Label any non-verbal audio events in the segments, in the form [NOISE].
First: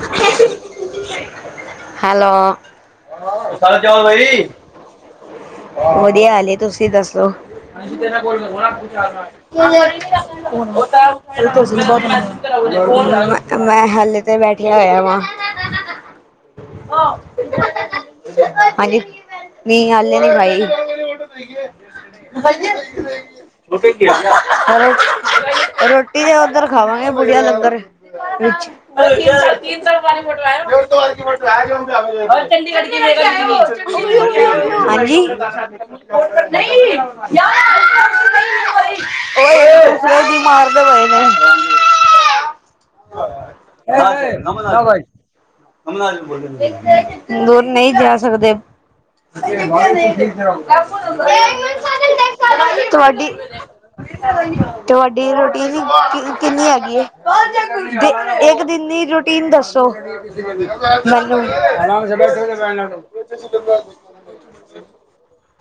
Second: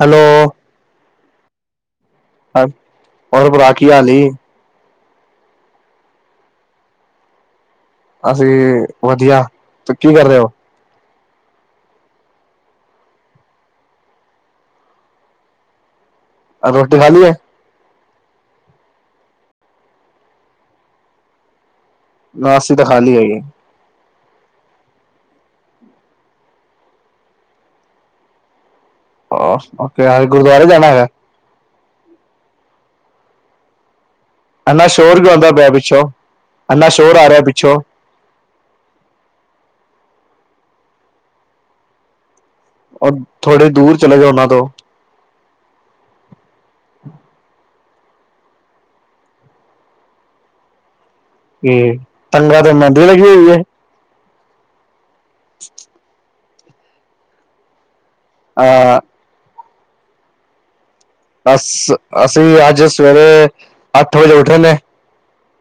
Hello. Hello. ਹੋਰ ਭਰਾ ਕੀ ਹਾਲ ਈ ਵਧੀਆ ਹਾਲ ਏ, ਤੁਸੀਂ ਦੱਸੋ? ਕੋਣ ਅਸੀਂ ਵਧੀਆ ਏ? ਤੇ ਕੀ ਕਰ ਰਹੇ ਹੋ [UNINTELLIGIBLE] ਮੈਂ ਹਾਲੇ ਤੇ ਬੈਠਿਆ ਹੋਯਾ ਵਾ। [UNINTELLIGIBLE] ਰੋਟੀ ਖਾਲੀ ਐ? ਹਾਂਜੀ, ਨੀ ਹਾਲੇ ਨੀ ਖਾਈ। ਨਾ ਅਸੀਂ ਤਾਂ ਖਾ ਲਈ ਹੈਗੀ [UNINTELLIGIBLE] ਰੋਟੀ ਤੇ ਔਧਰ ਖਾਵਾਂਗੇ ਬੁੜੀਆ ਲੰਗਰ, ਵਿੱਚ। ਤੀਨ ਚਾਰ ਓਕੇ ਪਾਣੀਟ ਹੈ ਗੁਰਦੁਆਰੇ ਜਾਣਾ ਹੈਗਾ [UNINTELLIGIBLE] ਚੰਡੀਗੜ੍ਹ [UNINTELLIGIBLE] ਇੰਨਾ ਸ਼ੋਰ ਕਿਉਂ ਆਉਂਦਾ ਹਾਂਜੀ। ਪਿਆ ਪਿੱਛੋਂ ਉਹ ਇੰਨਾ ਸ਼ੋਰ ਆ ਰਿਹਾ ਪਿੱਛੋਂ ਜ ਮਾਰਦੇ ਪਏ ਨੇ [UNINTELLIGIBLE] ਥੋੜੇ ਦੂਰ ਚਲੇ ਜਾਓ ਉਹਨਾਂ ਤੋਂ ਨਮਮਨਾ [UNINTELLIGIBLE] ਦੂਰ ਨਹੀਂ ਜਾ ਸਕਦੇ ਇਹ ਤਗਾ ਤੇ ਮੰਡੀ ਲਗੀ ਤੁਹਾਡੀ ਹੋਈ ਹੈ [UNINTELLIGIBLE] ਤੁਹਾਡੀ ਰੋਟੀ ਕਿੰਨੀ ਹੈਗੀ ਇਹ [UNINTELLIGIBLE] ਦੇ ਇੱਕ ਦਿਨ ਦੀ ਅਹ ਰੂਟੀਨ ਦੱਸੱਸੋ [UNINTELLIGIBLE] ਅਸ ਅਸੀਂ ਅੱਜ ਸਵੇਰੇ ਅੱਠ ਵਜੇ ਉੱਠੇ ਨੇ [UNINTELLIGIBLE]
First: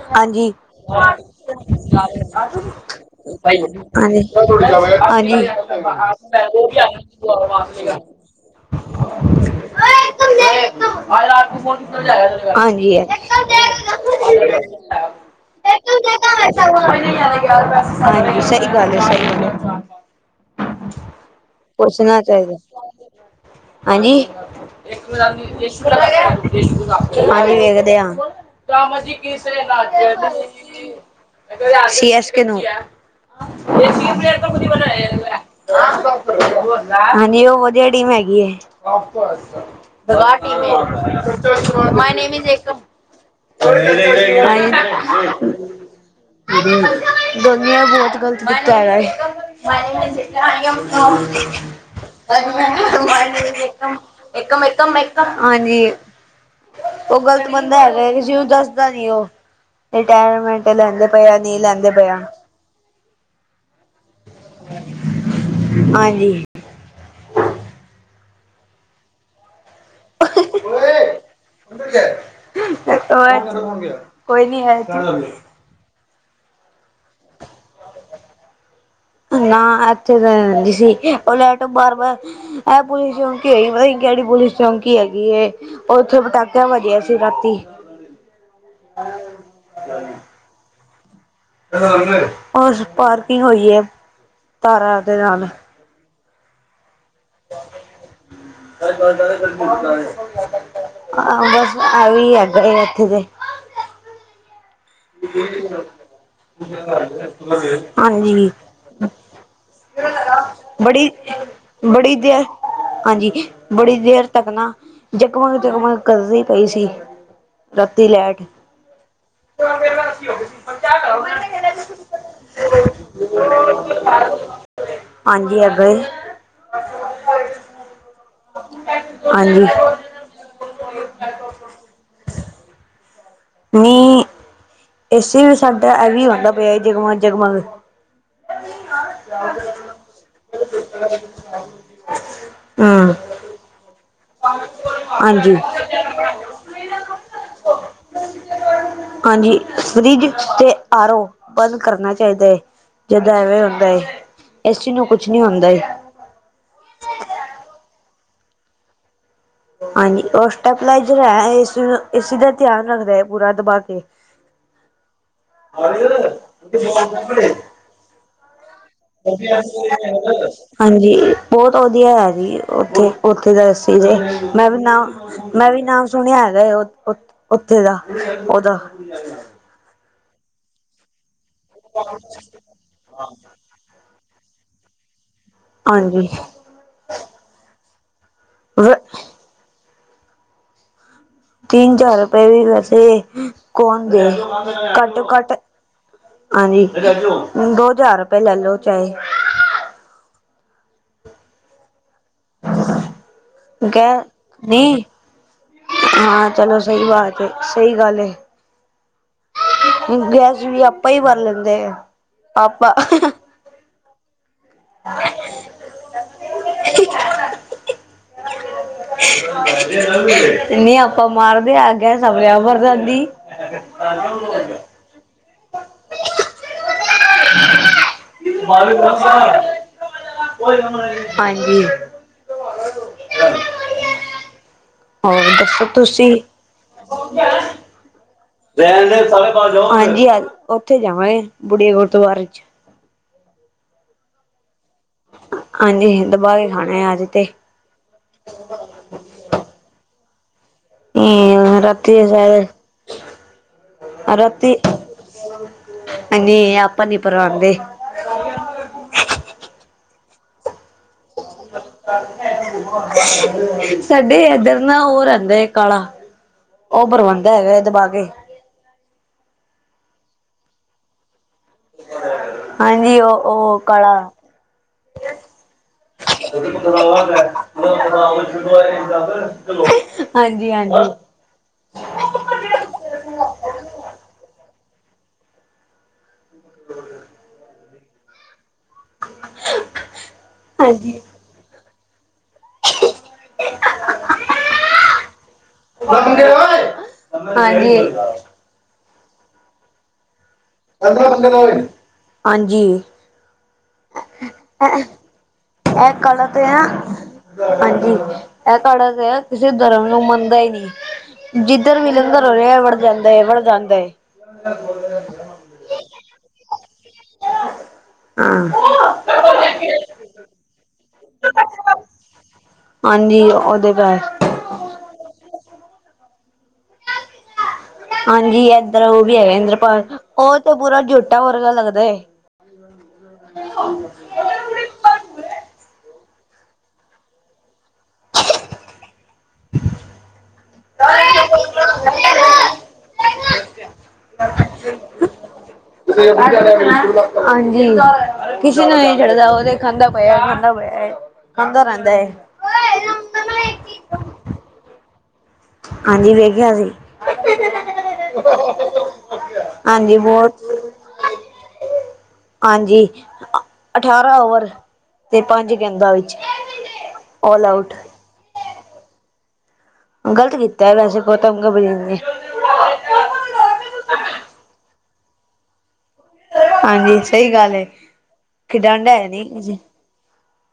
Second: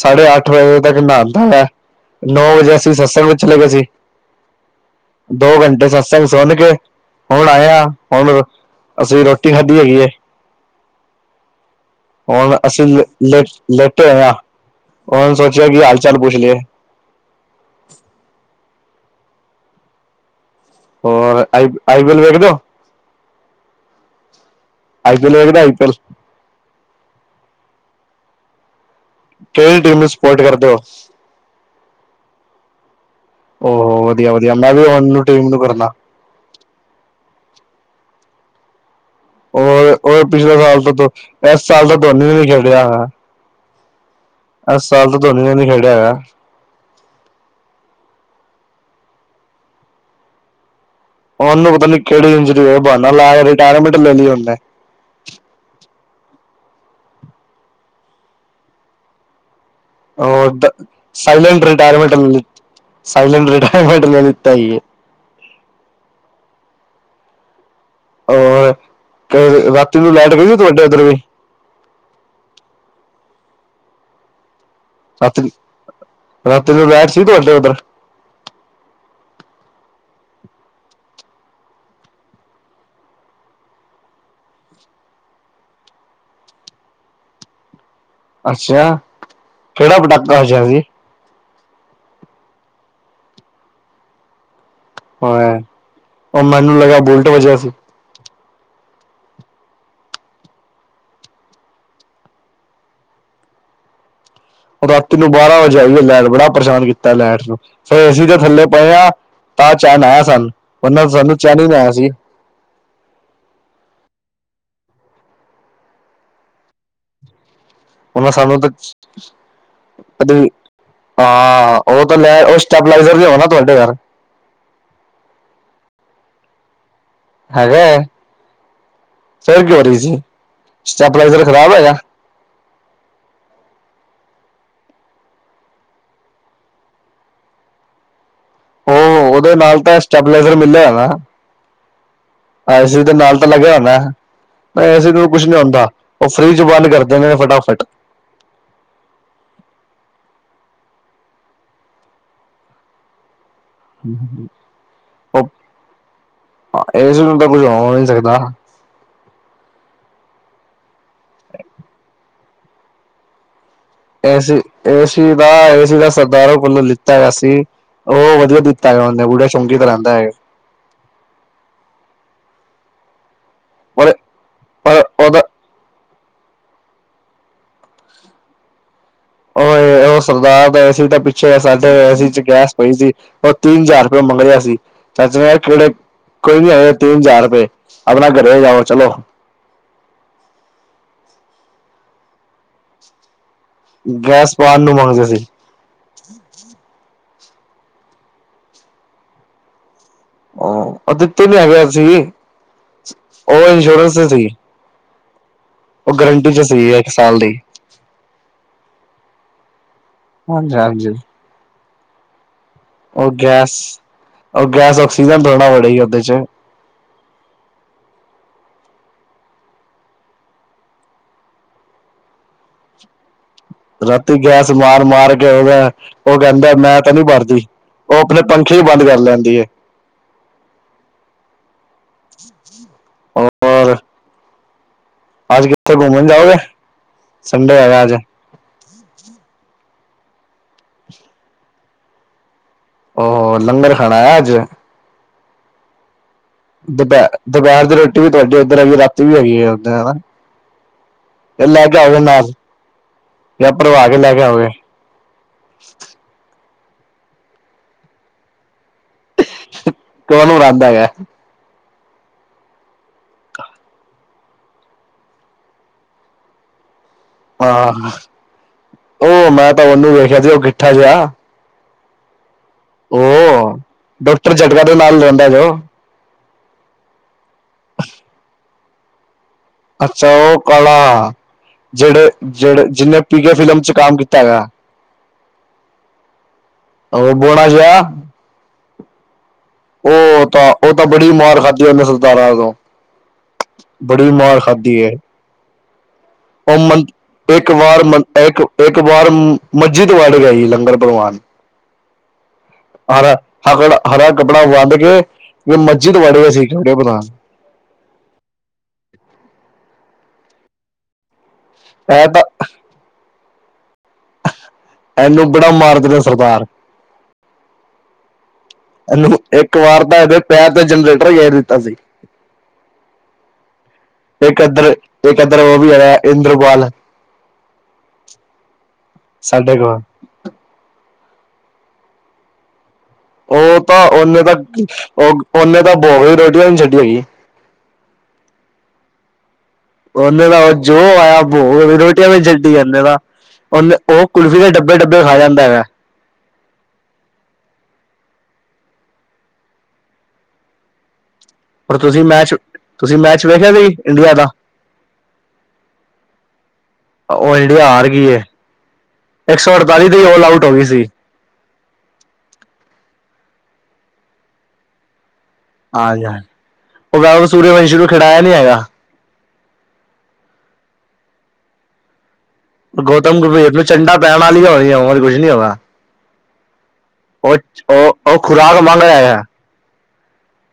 ਸਾਢੇ ਅੱਠ ਹਾਂਜੀ। ਵਜੇ ਤੱਕ ਨਹਾਤਾ ਹੈ ਅਜੀ ਨੌ ਵਜੇ ਅਸੀਂ ਸਤਸੰਗ ਵਿੱਚ ਚਲੇ ਗਏ ਸੀ ਦੋ ਘੰਟੇ ਸਤਸੰਗ ਸੁਣ ਕੇ [INAUDIBLE] ਹੁਣ ਆਇਆ, ਹੁਣ ਅਸੀਂ ਰੋਟੀ ਖਾਧੀ। ਕੀ ਹੈਗੀ ਹੈ [INAUDIBLE] ਹਾਂਜੀ ਅਸੀਂ ਹਾਂਜੀ ਲ- ਲੇਟ ਲੇਟੇ ਹੋਏ ਆ ਹੁਣ ਸੋਚਿਆ ਕਿ ਹਾਲ [UNINTELLIGIBLE] ੂੰ [UNINTELLIGIBLE] ਚਾਲ ਪੁੱਛ ਲਈਏ ਗੱਲ ਸ [UNINTELLIGIBLE] ਔਰ ਪੁੱਛਣਾ ਆਈਪੀਐਲ ਵੇਖਦੇ ਚਾਹੀਦਾ, ਹੋ ਹਾਂਜੀ ਹ ਆਈਪੀਐਲ ਵੇਖਦੇ ਹੀ ਆਈਪੀਐਲ ਵੇਖਦੇ ਆ [UNINTELLIGIBLE] ਜ ਕੀਸੀ [UNINTELLIGIBLE] ਕਿਹੜੀ ਟੀਮ ਪਰ ਨੂੰ ਸਪੋਰਟ ਕਰਦੇ ਹੋ ਓਹ ਵਧੀਆ ਵਧੀਆ ਮੈਂ ਵੀ ਹੁਣ ਨੂੰ ਟੀਮ ਨੂੰ ਕਰਨਾ ਬ [UNINTELLIGIBLE] ਵਧੀਆ ਡੀਮ ਹੈਗੀ ਐ। ਔਰ ਔਰ ਦਗਾ ਪਿਛਲੇ ਸਾਲ ਤੋਂ ਤੋਂ ਇਸ ਸਾਲ ਤਾਂ ਧੋਨੀ ਟੀਮਮਏ ਨੇ ਨਮੀ ਨਹੀਂ ਖੇਡਿਆ ਇੱਕਮ ਹੈਗਾ [UNINTELLIGIBLE] ਇਸ ਸਾਲ ਤਾਂ ਧੋਨੀ ਨੇ ਨਹੀਂ ਖੇਡਿਆ ਹੈਗਾ ਗਲੀਆਂ ਬਹੁਤ ਗਲਤੀ [UNINTELLIGIBLE] ਏ ਉਹਨੂੰ ਪਤਾ ਨਹੀਂ ਕਿਹੜੀ ਇੰਜਰੀ ਹੋਈ ਬਹਾਨਾ ਲਾ [UNINTELLIGIBLE] [UNINTELLIGIBLE] ਰਿਟਾਇਰਮੈਂਟ ਲੈ ਲਈ ਉਹਨੇ ਇੱਕਮਮ ਹਾਂਜੀ [UNINTELLIGIBLE] ਉਹ ਗ਼ਲਤ ਬੰਦਾ ਹੈਗਾ, ਕਿਸਸੀ ਉਹਨੂੰ ਦੱਸਦਾ ਨੀ ਉਹ ਔਰ ਰਿਟਾਇਰਮੈਂਟ ਲੈਂਦੇ ਪਿਆ, ਨੀ ਲੈਂਦੇ ਪਿਆ ਸਾਈਲੈਂਟ ਰਿਟਾਇਰਮਟਤਾ, ਏ ਹਾਂਜੀ। ਰ ਰਾਤੀ ਨੂੰ ਲਾਈਟ ਪਈ ਸੀ ਤੁਹਾਡੇ ਉੱਧਰ ਵੀ [UNINTELLIGIBLE] ਹੋ ਕੋਈ ਨੀ ਹੈ [UNINTELLIGIBLE] ਰਾਤੀ ਰਾਤੀ ਤੋਂ ਲੈਟ ਸੀ, ਤਾਡੇ ਉੱਧਰ? ਨਾ ਇੱਥੇ ਤਾਂ ਰਹਿੰਦੀ ਸੀ। ਉਹ ਲੈਟ ਬਾਰ-ਬਾਰ ਇਹ ਪੁਲਿਸ ਚੋਕੀ ਹੈਗੀ ਪਤਾ ਕਿਹੜੀ ਪੁਲਿਸ ਚੋਕੀ ਹੈਗੀ। ਉਹ ਉੱਥੇ ਪਟਾਕਿਆਂ ਵਜਿਆ ਸੀ ਰਾਤੀ। ਅੱਛਾ। ਕਿਹੜਾ ਪਟਾਕਾ ਵਜਿਆ ਸੀ। ਹੋਰ ਪਾਰਕਿੰਗ ਹੋਈ ਹੈ। ਤਾਰਾਂ ਦੇ ਨਾਲ ਓਏ ਉਹ ਮੈਨੂੰ ਲੱਗਿਆ, ਬੋਲਟ ਵਜਿਆ ਸੀ। [UNINTELLIGIBLE] ਆਹ ਬਸ, ਆਈ ਹੈਗਾ ਇੱਥੇ ਤੇ। ਰਾਤੀ ਨੂੰ ਬਾਰਾਂ ਵਜੇ ਆਈ ਲੈਂਟ। ਬੜਾ ਪਰੇਸ਼ਾਨ ਕੀਤਾ ਲੈਂਟਸ ਨੂੰ, ਫਿਰ ਏਸੀ ਦੇ ਹਾਂਜੀ ਥੱਲੇ ਪਏ ਆ। ਤਾਹ ਚੈਣ ਆਇਆ ਸਾਨੂੰ। ਵਰਨਾਂ ਬੜੀ ਸਾਨੂੰ ਚੈਨ ਨੀ ਆਇਆ ਸੀ। ਬੜੀ ਦੇਰ ਹਾਂਜੀ। ਬੜੀ ਦੇਰ ਤੱਕ ਨਾ, ਜਗਮਗ-ਜਗਮਗ ਕਰਦੀ ਪਈ ਸੀ। ਰਾਤੀ ਉਹਨੇ ਲੈਟ ਸਾਨੂੰ ਤੇ ਅੱਧੀ ਹਾਂ। ਉਹ ਤਾਂ ਲੈ, ਉਹ ਸਟੈਬਲਾਈਜ਼ਰ ਹੋਣਾ ਤੁਹਾਡੇ ਘਰ ਹਾਂਜੀ। ਅਗਰ ਹੈਗਾ ਐ। ਫੇਰ ਹਾਂਜੀ ਕਿ ਹੋ ਰਹੀ ਸੀ। ਸਟੈਪਲਾਈਜ਼ਰ ਖ਼ਰਾਬ ਹੈਗਾ? ਨਹੀਂ, ਏਸੀ ਵੀ ਸਾਡਾ ਇਹ ਹੀ ਹੁੰਦਾ ਪਿਆ। ਜਗਮਾ-ਜਗਮਗ ਉਹ ਉਹਦੇ ਨਾਲ ਤਾਂ ਸਟੈਬਲਾਈਜ਼ਰ [INAUDIBLE] ਆਈ ਸੂ ਦੇ ਹੂੰ ਨਾਲ ਤਾਂ ਲੱਗਿਆ ਹੋਦਾ ਐ। ਏਸੀ ਨੂੰ ਕੁਝ ਨੀ ਹਾਂਜੀ। ਹੁੰਦਾ, ਉਹ ਫਰਿਜ ਬੰਦ ਕਰਦੇ ਨੇ ਫਟਾਫਟ। ਹਾਂਜੀ। ਫਰਿੱਜ, ਤੇ ਆਰ-ਰੋ ਬੰਦ ਕਰਨਾ ਚਾਈਦਾ ਏ, ਜਦ ਐਵੇਂ ਹੁੰਦਾ ਏ ਏਸੀ ਨੂੰ ਕੁਛ ਨੀ ਹੁੰਦਾ ਏ। ਏਸੀ ਨੂ ਤਾਂ। ਕੁਝ ਹੋ ਨਈ ਸਕ ਦਾ। ਹਾਂਜੀ, ਔ ਸਟੈਪਲਾਈਜਰ ਹੈ। ਏਸੀ- ਏਸੀ ਦਾ ਤਿਆਨ ਰੱਖਦਾ ਏ, ਪੂਰਾ ਦਬਾ ਕੇ। ਏਸ- ਏਸੀ ਦਾ, ਹਾਂਜੀ ਏਸੀ ਸਰਦਾਰਾਂ ਕੋਲੋਂ ਲਿੱਤਾ ਹੋਈਆ ਸੀ। ਔ ਵਧੀਆ ਦਿੱ ਹਾਂਜੀ, ਬੋਤ ਵਧੀਆ ਹੈ ਜੀ। ਉੱਥੇ ਪੰਦਰਾਂ ਅਸੀਂ ਪਰ ਗੇ। ਮੈਂ ਵੀ ਨਾਂ ਪਰ ਉਹਦਾ ਮੈਂ ਵੀ ਨਾ ਸੁਣਿਆ ਹੈਗਾ, ਓਥ- ਉੱਥੇ ਦਾ। ਓਦਾ ਔਏ-ਔ ਸਰਦਾਰ ਦਾ ਏਸੀ ਦੇ ਪਿੱਛੇ, ਸਾਡੇ ਏਸੀ ਚ ਗੈਸ ਪਈ ਸੀ। ਉਹ ਤਿੰਨ ਹਜਾਰ ਓ ਮੰਗ ਰਿਹਾ ਸੀ। ਚਾਚੇ ਨੇ ਕਿਹੜੇ ਹਾਂਜੀ। ਕੋਈ ਨੀ ਹੈਗੇ, ਤਿੰਨ ਹਜ਼ਾਰ ਰਪਏ ਅਪਣਾ ਘਰੇ ਜਾਓ, ਚਲੋ। ਤਿੰਨ ਹਜ਼ਾਰ ਰਪੇ ਵੀ, ਵੈਸੇ ਕੌਨ ਦੇ, ਗੈਸ ਪਾਉਣ ਨੂੰ ਘੱਟ ਤੋ ਮੰਗਦੇ ਸੀ ਘੱਟ ਹਾਂਜੀ। ਦੋ ਹਜ਼ਾਰ ਰਪੇ ਲੈਲੋ, ਚਾਹੇ। ਔ ਦਿੱਤੇ ਵੀ ਹੈਗੇ, ਅਸੀ‌ ਵੀ। ਔ ਇੰਸ਼ੋਰਂਸ ਚ ਸੀ। ਔ ਗਰੰਟੀ ਚ ਸੀ, ਇੱਕ ਸਾਲ ਦੀ ਗੈਸ ਹਾਂਜੀ ਵੀ ਹਾਂਜੀ ਆਪਾਂ ਈ ਵਰ ਲੈਂਦੇ ਐ। ਆਪਾਂ ਔ ਗੈਸ ਔਕਸੀਜਨ ਥੋੜਾ ਵਣੇਗੀ। ਉੱਦੇ ਚ ਨੀ, ਆਪਾਂ ਮਾਰਦੇ ਆਂ। ਗੈਸ ਆਪੇ ਆਪ ਭਰ ਜਾਂਦੀ। ਰਾਤੀ ਗੈਸ ਮਾਰ-ਮਾਰ ਕੇ ਉਦਾ, ਔ ਕੈਂਦਾ ਮੈਂ ਤੇਨੂੰ ਈ ਮਾਰਦੀ। ਔ ਆਪਣੇ ਪੰਖੇ ਵੀ ਬੰਦ ਕਰ ਲੈਂਦੀ ਏ। ਹਾਂਜੀ। ਹੋਰ [INAUDIBLE] ਹੋਰ ਅੱਜ ਜ ਦੱਸੋ ਕਿੱਥੇ ਘੁੰਮਣ ਤੁਸੀਂ ਜਾਓਗੇ? ਸੰਡੇ ਹੈਗਾ ਅੱਜ। ਹਾਂਜੀ ਹਾਂਜੀ। ਉੱਥੇ ਜਾਵਾਂ ਗੇ, ਬੁਣੀ ਗੁਰਦੁਆਰੇ। ਔ, ਲੰਗਰ ਖਾਣਾ ਐ ਅੱਜ। ਹਾਂਜੀ। ਹਿਨ ਦਮ ਦੁਪੈ-ਦੁਪੈਰ ਦੀ ਰੋਟੀ ਵੀ ਤੁਆਡੀ ਔਧਰ ਹੈਗੀ, ਰਾਤੀ ਵੀ ਹੈਗੀ ਹੈ, ਔਥੇ ਹਨਾ। ਹੂੰ ਲੈ ਕੇ ਰਾਤੀ। ਆਓਗੇ ਅ ਨਾਲ ਜਾਂ ਭਰਵਾ ਕੇ ਲੈ ਕੇ ਆਓਗੇ ਰਾਤੀ ਹਾਂਜੀ। ਪਾ ਨੀ ਪਰਾਂਦੇ। ਨੂੰ ਰਾਦ ਹੈਗਾ। ਸਾਡੇ ਏਧਰ ਨਾ, ਔ ਰੈੰਦਾ ੲ ਕਾਲਾ। [INAUDIBLE] [INAUDIBLE] ਔ ਬਰਵੰਦਾ ਹੈਗਾ, ਦਬਾ ਕੇ। ਔ, ਮੈਂ ਤਾਂ ਔਨੂੰ ਵੇਖਆ ਸੀ ਉਹ ਗਿਠਾ ਜਆ। ਹਾਂਜੀ, ਔ, ਔ ਕਾਲਾ। [INAUDIBLE] ਡਾਕਟਰ ਜਟਕਾ ਦੇ ਨਾਲ ਰਹਿੰਦਾ ਜੋ [INAUDIBLE] ਅੱਛਾ ਔ ਹਾਂਜੀ ਹਾਂਜੀ ਕਾਲਾ। ਜੇੜੇ ਜੇੜੇ, ਜਿਨੇ ਪੀਕੇ ਫਿਲਮ ਚ ਕੰਮ ਕੀਤਾ ਹੈਗਾ। ਔ ਬੋਣਾ ਜ਼ਾ। ਔ ਤਾਂ, ਔ ਤਾਂ ਹਾਂਜੀ ਬੜੀ ਮਾਰ ਖਾਧੀ ਔਨੇ। ਦਾਰਾ ਤੋਂ ਬੜੀ ਮਾਰ ਖਾਧੀ ਏ। ਔ ਏਕ ਹਾਂਜੀ ਵਾਰ ਏਕ ਵਾਰ ਮਜਿਦ ਵਾਲੇ। ਲੰਗਰ ਪ੍ਰਵਾਨ ਹਾਂਜੀ ਹਰਾ ਅਗਰ ਹਰਾ ਕੱਪੜਾ ਵੰਡ ਕੇ। ਵੀ ਇਹ ਮਸਜਿਦ ਵੜ ਕੜਾ ਗਏ ਤੇ ਸੀ ਆ ਕਿਹੜੇ ਪਤਾ ਹਾਂਜੀ ਇਹ ਕੜਾ ਤੇ ਹੈ ਕਿਸੇ ਧਰਮ। ਮੰਨਦਾ ਹੀ ਨੀ ਜਿੱਧਰ ਵੀ ਐ ਤਾਂ ਲੰਗਰ ਹੋ ਰਿਹਾ ਵੜ ਜਾਂਦਾ ਵੜ ਜਾਂਦਾ। ਇਹਨੂੰ ਬੜਾ ਮਾਰਦੇ ਨੇ ਸਰਦਾਰ। ਹਾਂ ਇਹਨੂੰ ਇੱਕ ਵਾਰਤਾ ਇਹਦੇ ਪੈਰ ਤੇ ਜਨਰੇਟਰ ਗੇਰ ਦਿੱਤਾ ਸੀ। ਹਾਂਜੀ ਉਹਦੇ ਪੈਰ ਇੱਕ ਇੱਧਰ ਇੱਕ ਇੱਧਰ ਉਹ ਵੀ ਆਇਆ ਇੰਦਰਬਾਲ। ਹਾਂਜੀ ਏਧਰ ਉਹ ਵੀ ਹੈਗਾ ਕੋਲ ਇੰਦਰਪਾਲ ਉਹ ਤੇ ਪੂਰਾ ਜੁੱ। ਟਾ ਵਰਗਾ ਲੱਗਦਾ ਏ। ਉਹ ਤਾਂ ਓਨੇ ਤਾਂ ਓਨੇ ਤਾਂ ਬੋਈ ਰੋਟੀ ਨਹੀਂ ਛੱਡੀ ਹੈਗੀ। [INAUDIBLE] [INAUDIBLE] ਉਹਨੇ ਦਾ ਉਹ ਜੋ ਆਇਆ ਭੋਗ ਦੀ ਰੋਟੀਆਂ ਵੀ ਛੱਡੀ ਨੇ ਦਾ। ਉਹਨੇ ਉਹ ਕੁਲਫੀ ਦੇ ਡੱਬੇ ਡੱਬੇ ਖਾ ਜਾਂਦਾ ਹੈਗਾ ਐ। ਹਾਂਜੀ ਕਿਸੇ ਨੂੰ ਇਹ ਚੜਦਾ ਉਹ ਤੇ ਖਾਂਦਾ ਪਿਆ ਖਾਂਦਾ ਪਿਆ ਹੈ। ਪਰ ਤੁਸੀਂ ਮੈਚ ਤੁਸੀਂ ਮੈਚ ਵੇਖਿਆ ਵੀ ਇੰਡੀਆ ਦਾ। ਹਾਂਜੀ ਵੇਖਿਆ ਸੀ। ਉਹ ਇੰਡੀਆ ਹਾਰ ਗਈ ਹੈ ਹਾਂਜੀ ਤੇ ਆਲ ਬਹੁਤ। ਆਊਟ ਹੋ ਗਈ ਸੀ ਹਾਂਜੀ ਅਠਾਰਾਂ ਓਵਰ। ਤੇ ਪੰਜ ਗੇਦਾਂ ਹਾਂ ਵਿੱਚ ਯਾਰ ਉਹ ਵੈਭਵ ਆਲ ਆਊਟ। ਸੂਰਯਵੰਸ਼ੀ ਨੂੰ ਖਿਡਾਇਆ ਨਹੀਂ ਹੈਗਾ ਗ਼ਲਤ ਕੀਤਾ ਵੈਸੇ ਗੌਤਮ ਗੰਭੀਰ ਨੇ। ਗੌਤਮ ਗੰਭੀਰ ਨੂੰ ਚੰਡਾ ਪੈਣ ਵਾਲੀਆਂ ਹੋਰ ਕੁਛ ਨੀ ਹੈਗਾ। ਹਾਂਜੀ ਸਹੀ ਉਹ ਗੱਲ ਏ। ਉਹ ਉਹ ਖੁਰਾਕ ਮੰਗ ਰਿਹਾ ਖਿਡਾਂਡਾ ਹੈਗਾ ਹੈ। ਨੀ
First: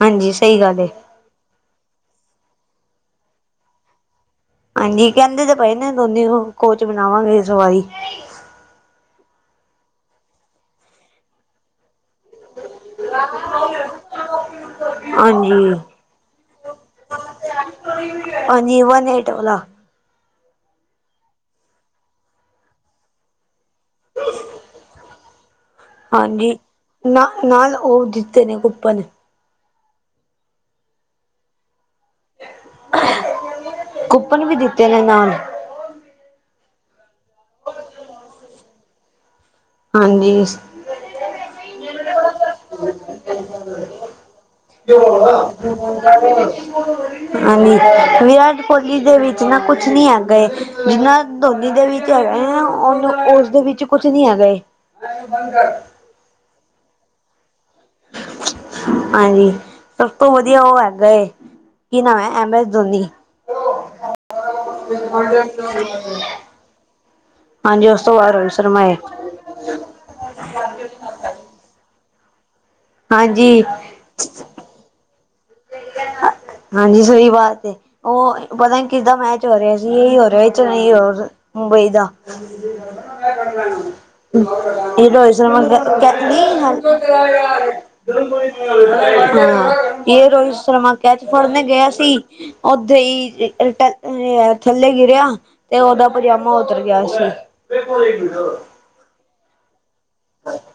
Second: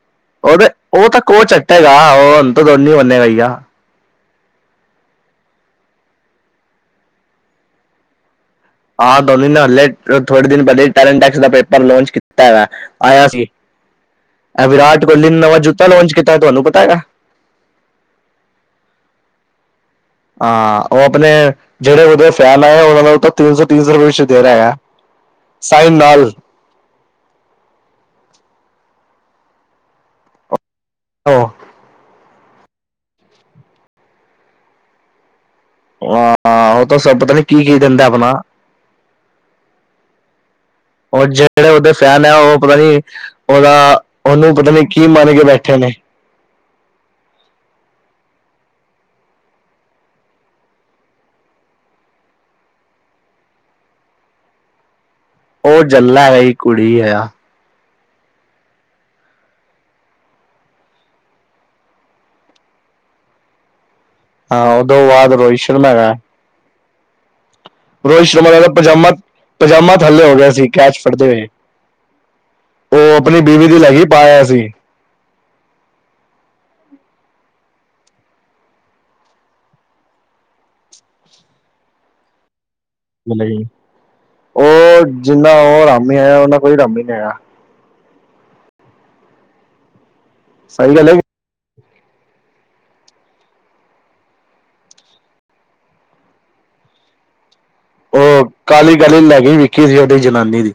ਹਾਂਜੀ ਉਹ ਸਹੀ ਤੇ ਗੱਲ ਏ। ਉਹ ਤਾਂ ਕੋ ਚੱਟੇਗਾ ਉਹ ਹੂਣ ਤਾਂ ਦੋਨ ਮੰੰਨੇ ਗਾਈਆ। ਹਾਂਜੀ ਕਹਿੰਦੇ ਤੇ ਪਏ ਨੇ ਦੋਨੇ ਕੋਚ ਬਣਾਵਾਂਗੇ ਇਸ ਵਾਰੀ। ਹਾਂ ਦੋਨੀ ਨੇ ਹਲੇ ਥੋੜੇ ਦਿਨ ਪਹਿਲੇ ਟੈਲੇਂਟ ਟੈਕਸ ਦਾ ਪੇਪਰ ਲਾਂਚ ਕੀਤਾ ਹੈਗਾ ਐ। ਆਇਆ ਸੀ ਇਹ ਵਿਰਾਟ ਕੋਹਲੀ ਨੇ ਨਵਾਂ ਹਾਂਜੀ। ਜੁੱਤਾ ਲਾਂਚ ਕੀਤਾ ਤੁਹਾਨੂੰ ਪਤਾ ਹੈਗਾ। ਹਾਂਜੀ ਵਨ ਏਟ ਵਲਾ। ਹਾਂ ਉਹ ਆਪਣੇ ਜਿਹੜੇ ਉਹਦੇ ਫੈਨ ਆਏ ਉਹਨਾਂ ਦਾ ਤਾਂ ਤਿੰਨ ਸੌ ਤਿੰਨ ਸੌ ਰੁਪਏ ਵਿੱਚ ਦੇ ਰਿਹਾ ਹੈਗਾ ਹੈ। ਹਾਂਜੀ ਨਾ ਨਾਲ ਉਹ ਜਿੱਤੇ ਨੇ ਕੁੁਪਨ। ਆਹ। ਕੂਪਨ ਵੀ ਦਿੱਤੇ ਨੇ ਨਾਲ। ਆਹ ਉਹ ਤਾਂ ਸਭ ਪਤਾ ਨੀ ਕੀ ਕੀ ਦਿੰਦਾ ਆਪਣਾ। ਹਾਂਜੀ। ਉਹ ਜਿਹੜੇ ਉਹਦੇ ਫੈਨ ਹੈ ਉਹ ਪਤਾ ਨੀ ਉਹਦਾ ਉਹਨੂੰ ਪਤਾ ਨੀ ਕੀ ਮੰਨ ਕੇ ਬੈਠੇ ਨੇ। ਹਾਂ ਜੀ ਵਿਰਾਟ। ਕੋਹਲੀ ਦੇ ਵਿੱਚ ਨਾ ਕੁਛ ਨੀ ਹੈਗਾ, ਏ ਜਿੰਨਾ ਧੋਨੀ ਦੇ ਵਿੱਚ ਹੈਗਾ ਏ ਨਾ ਉਹਨੂੰ ਉਸ ਦੇ ਵਿੱਚ ਕੁਛ ਨੀ ਹੈਗਾ ਏ, ਉਹ ਜਲਾ ਆਈ ਕੁੜੀ ਆ, ਹਾਂਜੀ, ਸਭ ਤੋਂ ਵਧੀਆ ਉਹ ਹੈਗਾ ਏ। ਕੀ ਨਾਮ ਹੈ ਐਮ ਐਸ ਧੋਨੀ, ਹਾਂ ਉਹਦੋਂ ਬਾਅਦ ਰੋਹਿਤ ਸ਼ਰਮਾ ਹੈਗਾ ਏ। ਹਾਂਜੀ ਉਸ ਤੋਂ ਰੋਹਿਤ ਬਾਅਦ ਸ਼ਰਮਾ ਦਾ ਤਾਂ ਏ ਪਜਾਮਾ ਪਜਾਮਾ ਥੱਲੇ ਹੋ ਗਿਆ ਸੀ, ਕੈਚ ਫੜਦੇ ਹੋਏ। ਉਹ ਆਪਣੀ ਹਾਂਜੀ ਬੀਵੀ ਦੀ ਲੈਗੀ ਪਾ ਆਯਾ ਸੀ। ਹਾਂਜੀ, ਸਹੀ ਬਾਤ ਏ ਉਹ ਪਤਾ ਕਿੱਦਾਂ ਮੈਚ ਹੋ ਰਿਹਾ ਸੀ, ਇਹੀ ਹੋ ਰਿਹਾ ਨਹੀਂ ਹੋ। ਮੁੰਬਈ ਦਾ, [INAUDIBLE] ਉਹ ਇਹ [UNINTELLIGIBLE] ਹਾਂ ਜਿੰਨਾ ਉਹ ਰਾਮੀ ਆਇਆ ਉਹਨਾਂ ਕੋਈ ਰਾਮੀ ਨਹੀਂ ਆਇਆ ਇਹ ਰੋਹਿਤ ਸ਼ਰਮਾ ਸਹੀ ਗੱਲ ਹੈ ਕੈਚ ਫੜਨ ਗਿਆ ਸੀ। ਓਥੇ ਹੀ ਥੱਲੇ ਗਿਰਿਆ ਤੇ ਓਦਾ ਪਜਾਮਾ ਉਤਰ ਗਿਆ ਸੀ। ਪੇ ਕੋਡ [UNINTELLIGIBLE] ਇਹ ਵਿਖੀ ਸੀ [UNINTELLIGIBLE] ਜਨਾਨੀ ਦੀ,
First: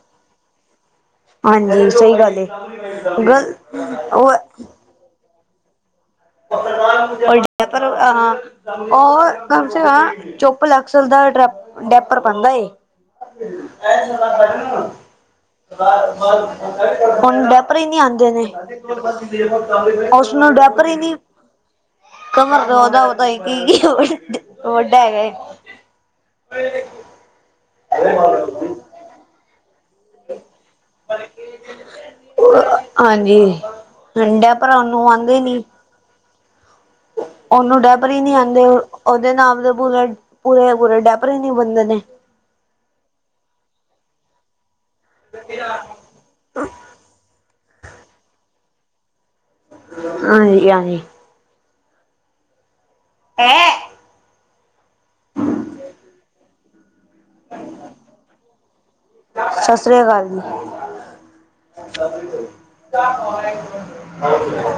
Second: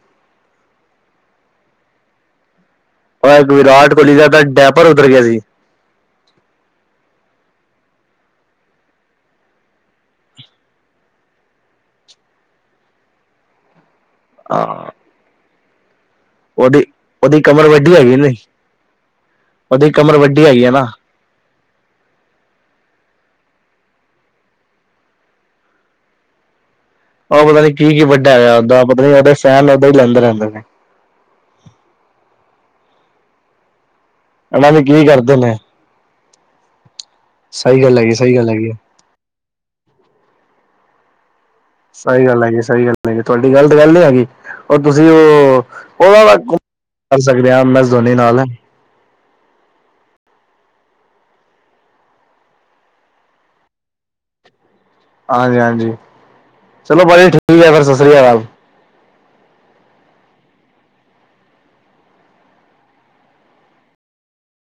ਹਾਂਜੀ-ਹਾਂਜੀ, ਸਹੀ ਗੱਲ ਹੈ ਉਹ ਇੱਕ ਗੱਲ ਵਿਰਾਟ ਕੋਹਲੀ ਦਾ ਉਹ ਹੈ। ਤਾਂ ਡੈਪਰ ਉਤਰ ਗਿਆ ਸੀ ਪਰ ਅਹ ਹਾਂ ਉਹ ਕਮ ਸੇ ਕਮ ਚੁੱਪ ਲਕਸਲਦਾ। ਡੈਪਰ ਪਾਦਾ ਐ। ਹਾਂ ਉਹਦੀ ਉਹਦੀ ਹੁਣ ਕਮਰ ਡੈਪਰ ਹੀ ਵੱਡੀ ਨੀ ਹੈਗੀ ਆਦੇ ਨਹੀਂ ਹੋਣੇ, ਉਹਦੀ ਕਮਰ ਵੱਡੀ ਉਸਨੂੰ ਹੈਗੀ ਹੈ ਡੈਪਰ ਨਾ ਹੀ ਨੀ। ਕਮਰ ਦਾ-ਦਾ ਹੀ ਕੀ-ਕੀ ਵੱਡਾ ਹੈਗਾ। ਉਹ ਪਤਾ ਨੀ ਕੀ-ਕੀ ਵੱਡਾ ਹੋਇਆ, ਓਦਾਂ ਪਤਾ ਨਹੀਂ ਲਗਦਾ ਬਈ ਲੰਗਰ ਲਾ ਤਾ ਉਹਨੇ। ਹਾਂਜੀ ਠੰਡਾ ਇਹਨਾਂ ਭਰਾ ਨੇ ਕੀ ਨੂੰ ਕਰਦੇ ਆਦੇ ਨੇ ਨੀ। ਉਹਨੂੰ ਸਹੀ ਗੱਲ ਡੈਪਰ ਹੈਗੀ ਹੀ ਨਹੀਂ ਸਹੀ ਗੱਲ ਆਦੇ ਹੈਗੀ ਉਹਦੇ ਨਾਮ ਦੇ ਪੂਰੇ-ਪੂਰੇ। ਸਹੀ ਗੱਲ ਹੈ ਜੀ ਸਹੀ ਗੱਲ ਹੈ, ਜੀ ਤੁਹਾਡੀ ਗੱਲ ਗੱਲ ਹੀ ਹੈਗੀ। ਉਹ ਤੁਸੀਂ ਉਹ ਉਹ ਦਾ ਕਰ ਸਕਦੇ, ਆ ਮੈਂ ਜੋਨੀ ਨਾਲ ਨਾ। ਹਾਂਜੀ-ਹਾਂਜੀ। ਹੈਂ। ਹਾਂਜੀ-ਹਾਂਜੀ ਚਲੋ ਬਾਈ ਜੀ ਠੀਕ ਹੈ ਫਿਰ ਸਤਿ ਸ੍ਰੀ ਅਕਾਲ। ਸਤਿ ਸ਼੍ਰੀ ਅਕਾਲ ਜੀ। [INAUDIBLE]